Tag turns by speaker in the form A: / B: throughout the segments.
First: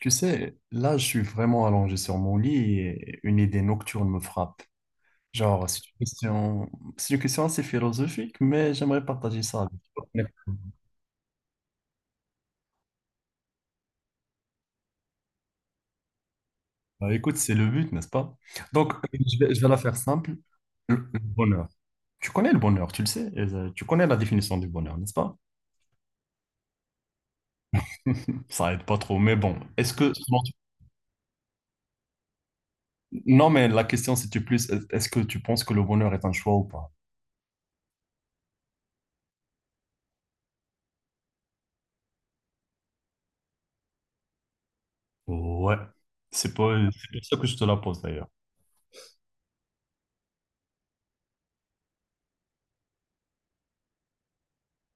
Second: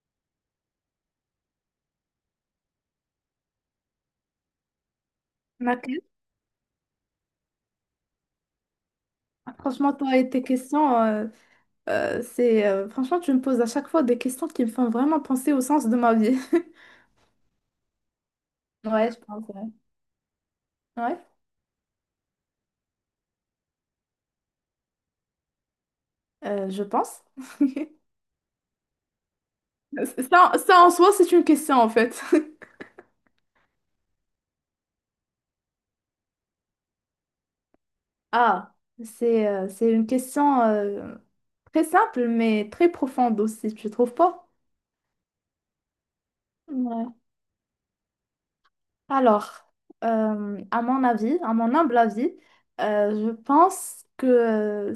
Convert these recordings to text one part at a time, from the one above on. A: Tu sais, là, je suis vraiment allongé sur mon lit et une idée nocturne me frappe. Genre,
B: Ma question-
A: c'est une question assez philosophique, mais j'aimerais partager ça avec
B: Franchement,
A: toi.
B: toi et tes questions, c'est franchement, tu me poses à chaque fois des questions qui me font vraiment penser au sens de ma vie.
A: Bah, écoute, c'est le but, n'est-ce pas? Donc,
B: Ouais, je pense.
A: je
B: Ouais,
A: vais la faire simple. Le
B: ouais,
A: bonheur. Tu connais le bonheur, tu le sais. Tu connais la définition du bonheur, n'est-ce pas?
B: je pense.
A: Ça aide pas trop, mais bon.
B: Ça en soi, c'est une question en fait.
A: Non, mais la question, c'était plus, est-ce que tu penses que le bonheur est un choix ou pas?
B: Ah, c'est une question très simple, mais très profonde aussi, tu trouves pas?
A: Ouais. C'est pas, c'est
B: Ouais.
A: pour ça que je te la pose, d'ailleurs.
B: Alors, à mon avis, à mon humble avis, je pense que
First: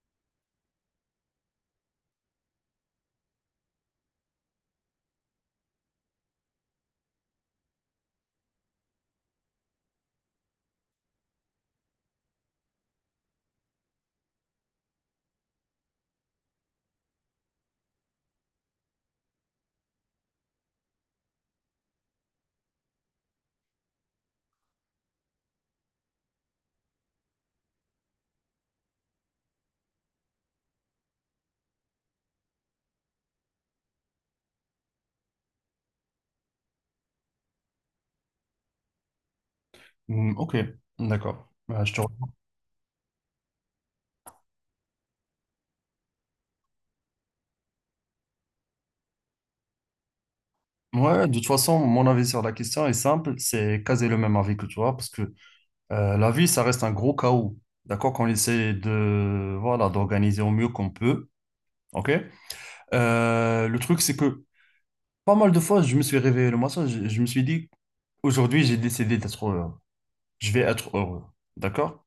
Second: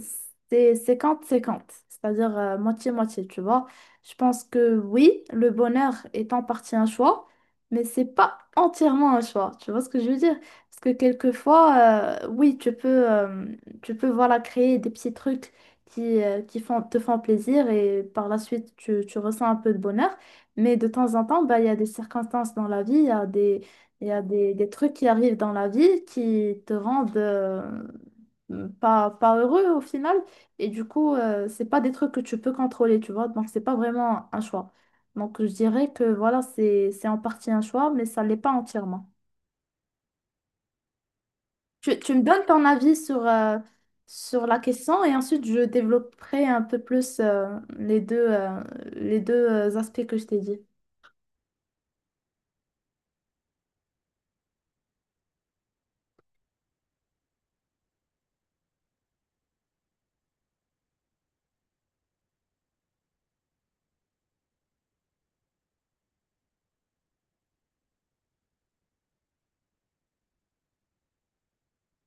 B: c'est 50-50, c'est-à-dire moitié-moitié, tu vois. Je pense que oui, le bonheur est en partie un choix, mais c'est pas entièrement un choix, tu vois ce que je veux dire? Parce que quelquefois, oui, tu peux voilà, créer des petits trucs qui te font plaisir, et par la suite, tu ressens un peu de bonheur. Mais de temps en temps, bah, il y a des circonstances dans la vie, il y a des il y a des trucs qui arrivent dans la vie qui te rendent pas heureux au final. Et du coup, c'est pas des trucs que tu peux contrôler, tu vois. Donc, c'est pas vraiment un choix. Donc, je dirais que voilà, c'est en partie un choix, mais ça l'est pas entièrement.
A: Hmm, ok, d'accord. Bah, je
B: Tu,
A: te
B: tu me donnes ton avis sur la question, et ensuite je développerai un peu plus les deux aspects que je t'ai dit.
A: Ouais, de toute façon, mon avis sur la question est simple, c'est quasi le même avis que toi, parce que la vie, ça reste un gros chaos, d'accord, qu'on essaie de, voilà, d'organiser au mieux qu'on peut, ok? Le truc, c'est que pas mal de fois, je me suis réveillé le matin, je me suis dit, aujourd'hui, j'ai décidé d'être heureux, je vais être heureux, d'accord?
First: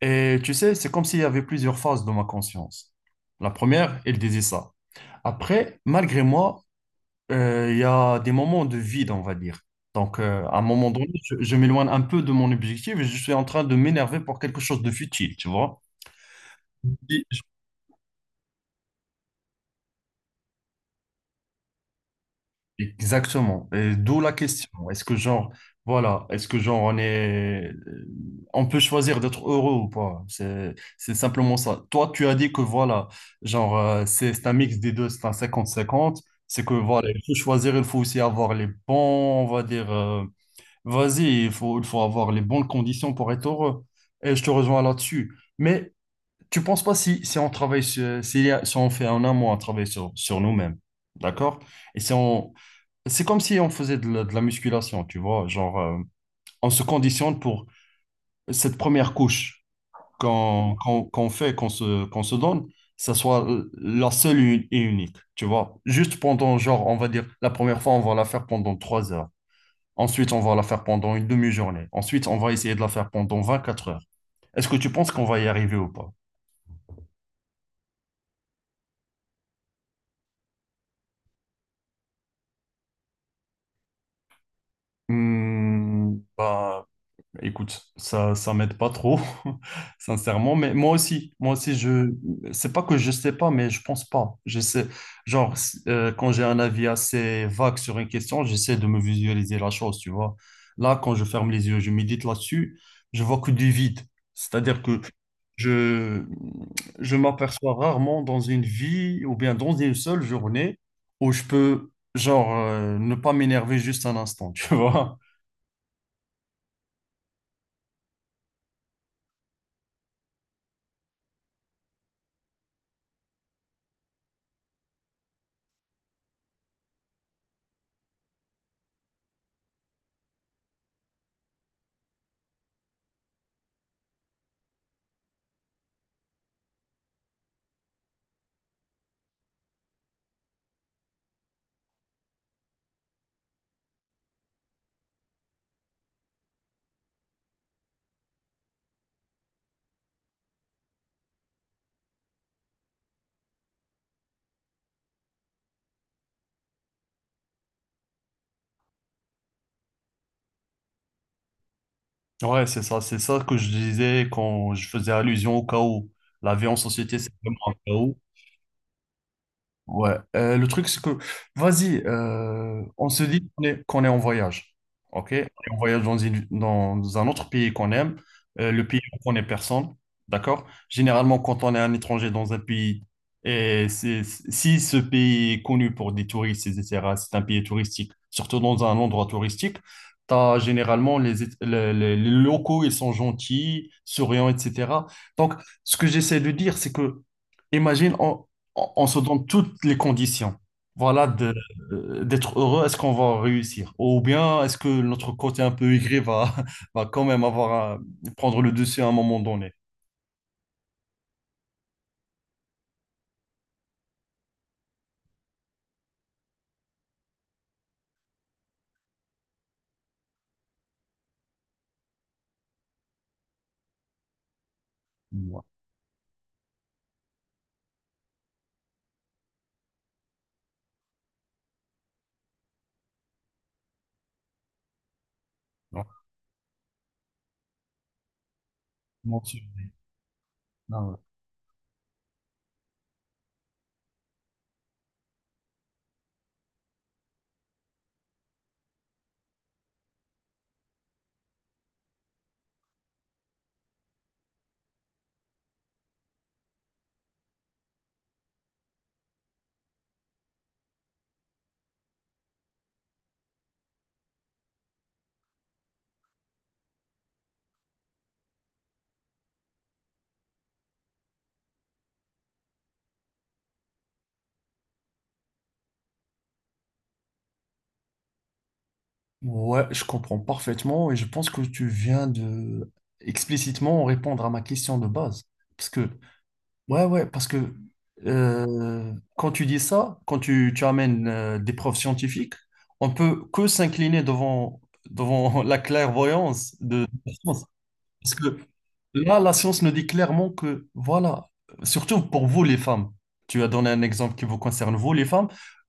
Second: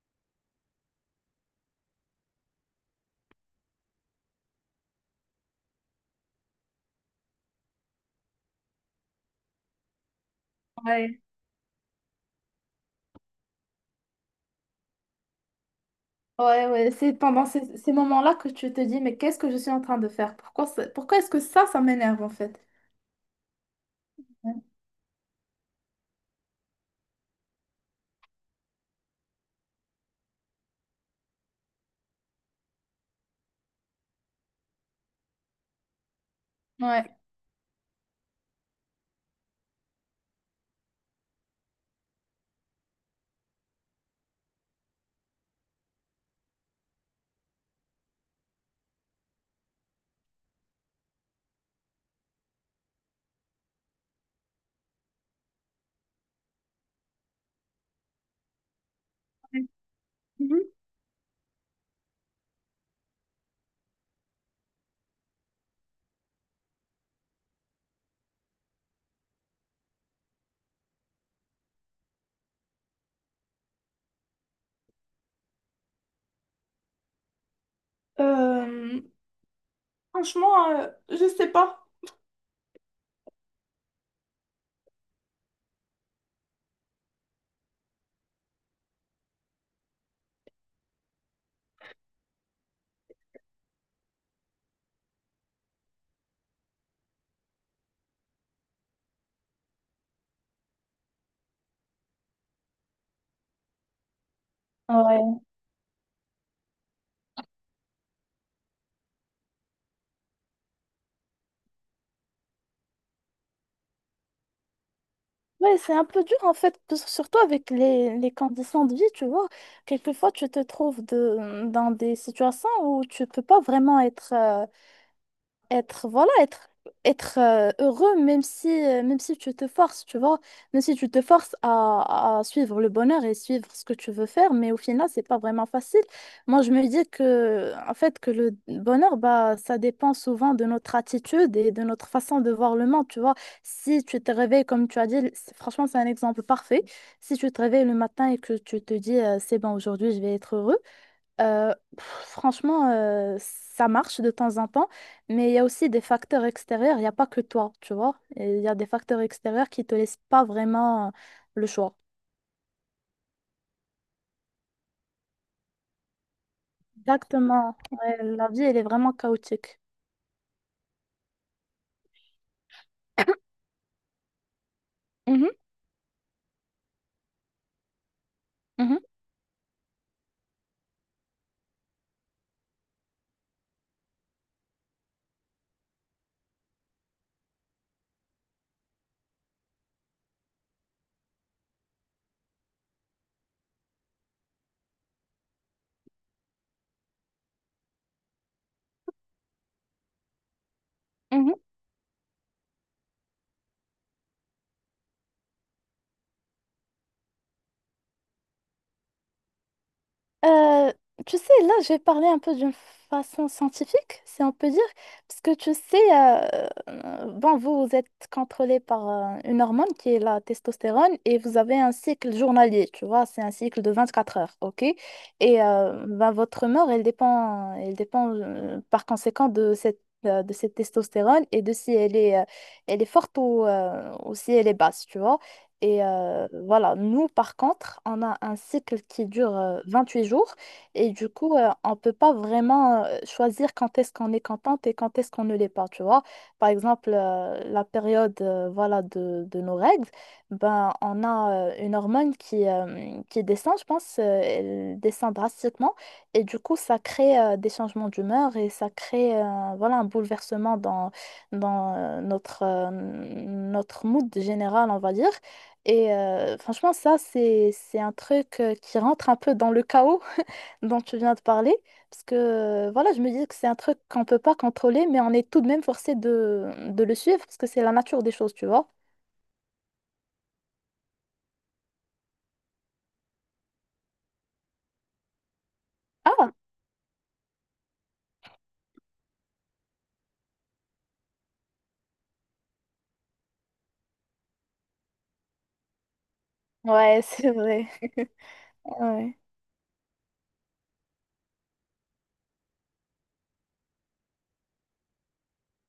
A: Et tu sais, c'est comme s'il y avait plusieurs phases de ma conscience. La première, elle disait ça. Après, malgré moi, il y a des moments de vide, on va dire. Donc, à un moment donné, je m'éloigne un peu de mon objectif et je suis en train de m'énerver pour quelque chose de futile, tu vois?
B: Ouais, ouais, c'est
A: Et-
B: pendant ces moments-là que tu te dis, mais qu'est-ce que je suis en train de faire? Pourquoi, pourquoi est-ce que ça m'énerve en fait?
A: Exactement. Et d'où la
B: Ouais.
A: question. Est-ce que genre, voilà, est-ce que genre on peut choisir d'être heureux ou pas? C'est simplement ça. Toi, tu as dit que voilà, genre, c'est un mix des deux, c'est un 50 50. C'est que voilà,
B: Ouais.
A: il faut choisir, il faut aussi avoir les bons, on va dire. Vas-y, il faut avoir les bonnes conditions pour être heureux. Et je te rejoins là-dessus. Mais tu penses pas si, si on travaille si, on fait un amont à travailler sur nous-mêmes, d'accord? Et si on, c'est comme si on faisait de la musculation, tu vois, genre on se conditionne pour cette première couche
B: Mhm.
A: qu'on fait, qu'on se donne, ça soit la seule et unique, tu vois. Juste pendant, genre, on va dire, la première fois, on va la faire pendant 3 heures. Ensuite, on va la faire pendant une demi-journée. Ensuite, on va essayer de la faire pendant 24 heures. Est-ce que tu penses qu'on va y arriver ou pas?
B: Euh, Franchement, je sais pas.
A: Hmm, bah, écoute, ça m'aide pas trop, sincèrement. Mais c'est pas que je sais pas, mais je pense pas. Je sais, genre, quand j'ai un avis assez vague sur une question, j'essaie de me visualiser la chose, tu vois. Là, quand je ferme les yeux, je médite là-dessus, je vois que du vide. C'est-à-dire que
B: Ouais,
A: je, je m'aperçois rarement dans une vie ou bien dans une seule journée où je peux, genre, ne pas m'énerver juste un instant, tu vois.
B: ouais, c'est un peu dur en fait, que surtout avec les conditions de vie, tu vois. Quelquefois, tu te trouves de, dans des situations où tu peux pas vraiment être être voilà être heureux, même si tu te forces tu vois même si tu te forces à suivre le bonheur et suivre ce que tu veux faire. Mais au final, c'est pas vraiment facile. Moi, je me dis que en fait que le bonheur, bah, ça dépend souvent de notre attitude et de notre façon de voir le monde, tu vois. Si tu te réveilles, comme tu as dit, franchement, c'est un exemple parfait. Si tu te réveilles le matin et que tu te dis c'est bon, aujourd'hui je vais être heureux, franchement, ça marche de temps en temps, mais il y a aussi des facteurs extérieurs. Il n'y a pas que toi, tu vois. Et il y a des facteurs extérieurs qui te laissent pas vraiment le choix.
A: Ouais, c'est ça que je disais quand je faisais allusion au chaos. La vie en société, c'est vraiment un
B: Exactement.
A: chaos.
B: Ouais, la vie, elle est vraiment chaotique.
A: Ouais, le truc c'est que, vas-y, on se dit qu'on est en voyage, ok? On
B: Mhm,
A: est en voyage dans un autre pays qu'on aime, le
B: mhm.
A: pays où on connaît personne, d'accord? Généralement, quand on est un étranger dans un pays, et c'est- si ce pays est connu pour des touristes, etc., c'est un pays touristique, surtout dans un endroit touristique, t'as généralement les locaux, ils sont gentils, souriants, etc. Donc, ce que j'essaie de dire, c'est que, imagine, on se donne toutes les conditions, voilà,
B: Mhm.
A: d'être heureux, est-ce qu'on va réussir? Ou bien est-ce que notre côté un peu aigri va, va quand même avoir à prendre le dessus à un moment donné?
B: Euh, tu sais, là, je vais parler un peu d'une façon scientifique, si on peut dire, parce que tu sais, bon, vous êtes contrôlé par une hormone qui est la testostérone, et vous avez un cycle journalier, tu vois, c'est un cycle de 24 heures, ok?
A: Ouais,
B: Et ben, votre humeur, elle dépend par conséquent de cette testostérone, et de si elle est forte ou si elle est basse, tu vois. Et
A: non,
B: euh, voilà, nous, par contre, on a un cycle qui
A: non,
B: dure
A: c'est-
B: 8 jours, et
A: non, ouais.
B: du coup, on ne peut pas vraiment choisir quand est-ce qu'on est contente et quand est-ce qu'on ne l'est pas, tu vois. Par exemple, la période voilà, de nos règles, ben, on a une hormone qui descend, je pense, elle descend drastiquement, et du coup, ça crée des changements d'humeur, et ça crée voilà, un bouleversement dans, notre mood général, on va dire. Et franchement, ça, c'est un truc qui rentre un peu dans le chaos dont tu viens de parler. Parce que, voilà, je me dis que c'est un truc qu'on ne peut pas contrôler, mais on est tout de même forcé de le suivre, parce que c'est la nature des choses, tu vois.
A: Ouais, je comprends parfaitement et je pense que tu viens de explicitement répondre à ma question de base. Parce que
B: Ah,
A: Ouais, ouais, parce que quand tu dis ça, tu amènes des preuves scientifiques, on peut que s'incliner devant, devant la clairvoyance de
B: ouais,
A: la
B: c'est
A: science.
B: vrai.
A: Parce que
B: Ouais.
A: là, la science nous dit clairement que, voilà, surtout pour vous les femmes, tu as donné un exemple qui vous concerne, vous les femmes,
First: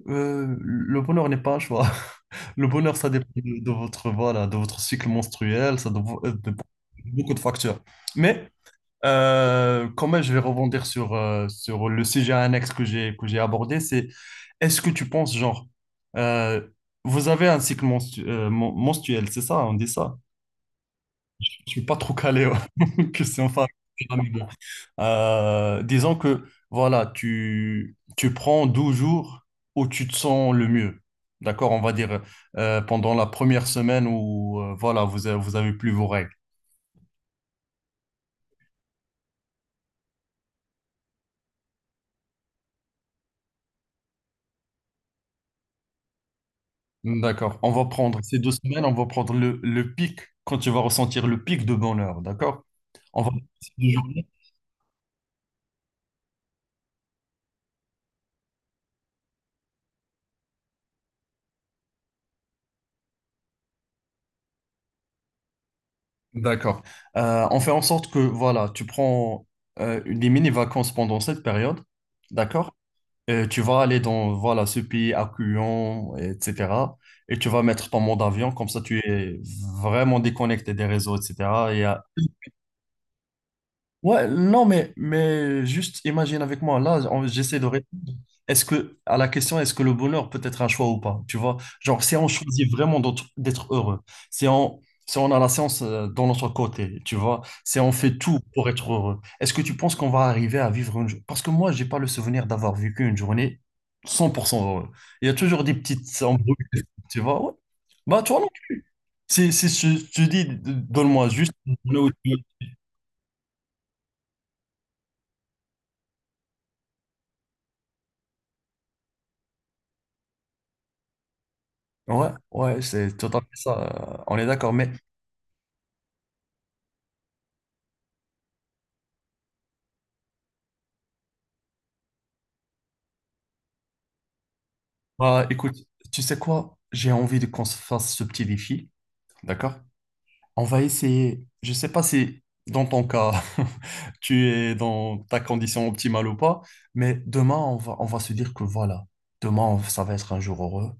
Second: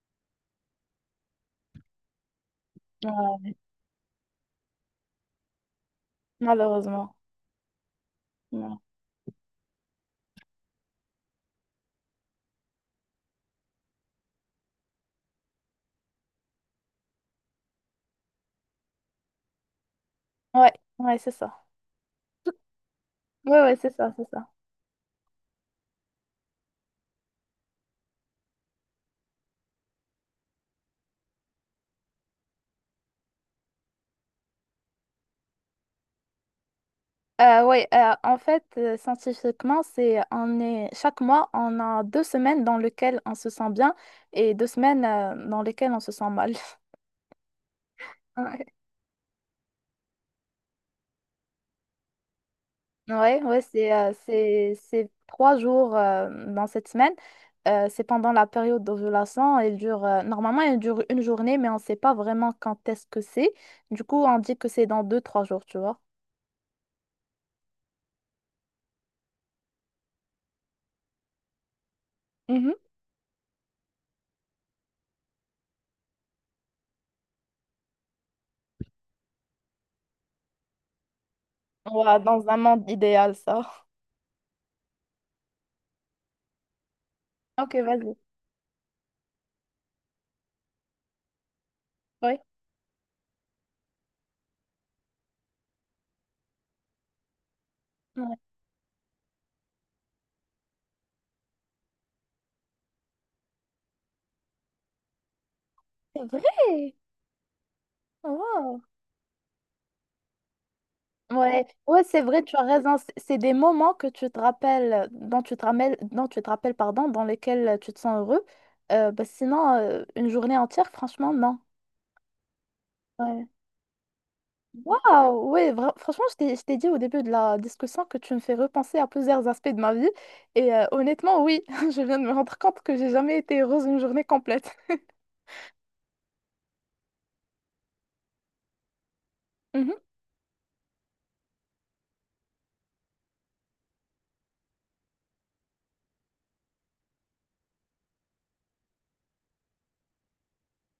A: le bonheur n'est pas un choix. Le bonheur, ça dépend
B: Ouais,
A: de votre, voilà, de votre cycle menstruel, ça dépend de
B: malheureusement.
A: beaucoup de facteurs. Mais
B: Ouais,
A: quand même, je vais rebondir sur le sujet annexe que j'ai abordé. C'est est-ce que tu penses, genre, euh, vous avez un cycle mensuel, c'est ça, on dit ça?
B: ouais, ouais, c'est
A: Je
B: ça.
A: suis pas trop calé, ouais. que c'est
B: Ouais,
A: enfin.
B: ouais, c'est ça, c'est
A: Mais bon.
B: ça.
A: Disons que voilà, tu prends 12 jours où tu te sens le mieux. D'accord, on va dire pendant la première semaine où voilà, vous avez plus vos règles.
B: Ouais, en fait, scientifiquement, c'est on est chaque mois, on a 2 semaines dans lesquelles on se sent bien, et 2 semaines dans lesquelles on se sent mal.
A: D'accord. On va prendre ces deux semaines, on va prendre le pic, quand tu vas ressentir le pic de bonheur, d'accord? On va...
B: Ouais, ouais,
A: Des
B: c'est
A: journées
B: 3 jours dans cette semaine. C'est pendant la période d'ovulation. Elle dure normalement elle dure 1 journée, mais on ne sait pas vraiment quand est-ce que c'est. Du coup, on dit que c'est dans 2, 3 jours, tu vois.
A: D'accord. On fait en sorte que, voilà, tu prends des mini-vacances pendant cette période, d'accord?
B: Mhm.
A: Tu vas aller dans, voilà, ce pays accueillant, etc. Et tu vas mettre ton mot d'avion, comme ça tu es vraiment déconnecté des réseaux, etc. Il y a
B: Ouais, dans un monde idéal, ça.
A: Ouais, non, mais juste imagine avec moi, j'essaie de
B: Ok,
A: répondre.
B: vas-y.
A: Est-ce que, à la question, est-ce que le bonheur peut être un choix ou pas? Tu vois, genre, si on
B: Oui.
A: choisit vraiment d'être heureux, si on, si on a la science dans notre côté, tu vois, si on fait
B: Ouais.
A: tout pour être heureux, est-ce que tu penses qu'on va arriver à vivre une journée? Parce que moi, j'ai pas le souvenir d'avoir vécu une journée 100% heureux. Il y a toujours des petites
B: C'est
A: embrouilles,
B: vrai.
A: tu vois, ouais. Bah, toi, non.
B: Wow.
A: Si je te dis, donne-moi juste
B: Ouais, ouais, c'est vrai, tu as raison. C'est des moments que tu te rappelles, dont tu te rappelles, pardon, dans lesquels tu te sens heureux. Bah, sinon, une journée entière, franchement, non.
A: Ouais, ouais, c'est
B: Ouais.
A: totalement ça. On est d'accord. Mais
B: Waouh, ouais, franchement, je t'ai dit au début de la discussion que tu me fais repenser à plusieurs aspects de ma vie. Et honnêtement, oui, je viens de me rendre compte que j'ai jamais été heureuse une journée complète.
A: bah, écoute, tu sais quoi? J'ai envie de qu'on se fasse ce petit défi. D'accord?
B: Mhm.
A: On va essayer. Je sais pas si dans ton cas, tu es dans ta condition optimale ou pas, mais demain, on va se dire que voilà, ça va être un jour heureux.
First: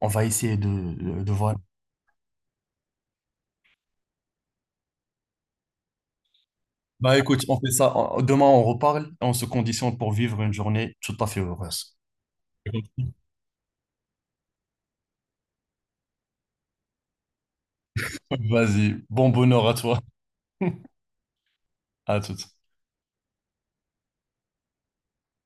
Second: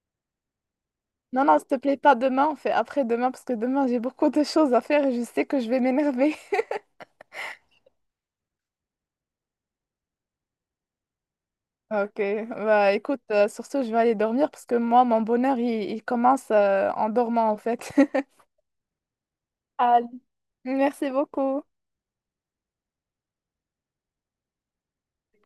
A: On va essayer de
B: Non,
A: voir.
B: non, s'il te plaît, pas demain, on fait après demain, parce que demain, j'ai beaucoup de choses à faire et je sais que je vais m'énerver.
A: Bah écoute, on fait ça. Demain, on reparle. On se conditionne pour vivre une journée tout à fait heureuse.
B: Ok, bah écoute, sur ce, je vais aller dormir, parce que moi, mon bonheur, il commence en dormant en fait.
A: Vas-y, bon bonheur à toi.
B: Allez. Merci beaucoup.
A: À toutes.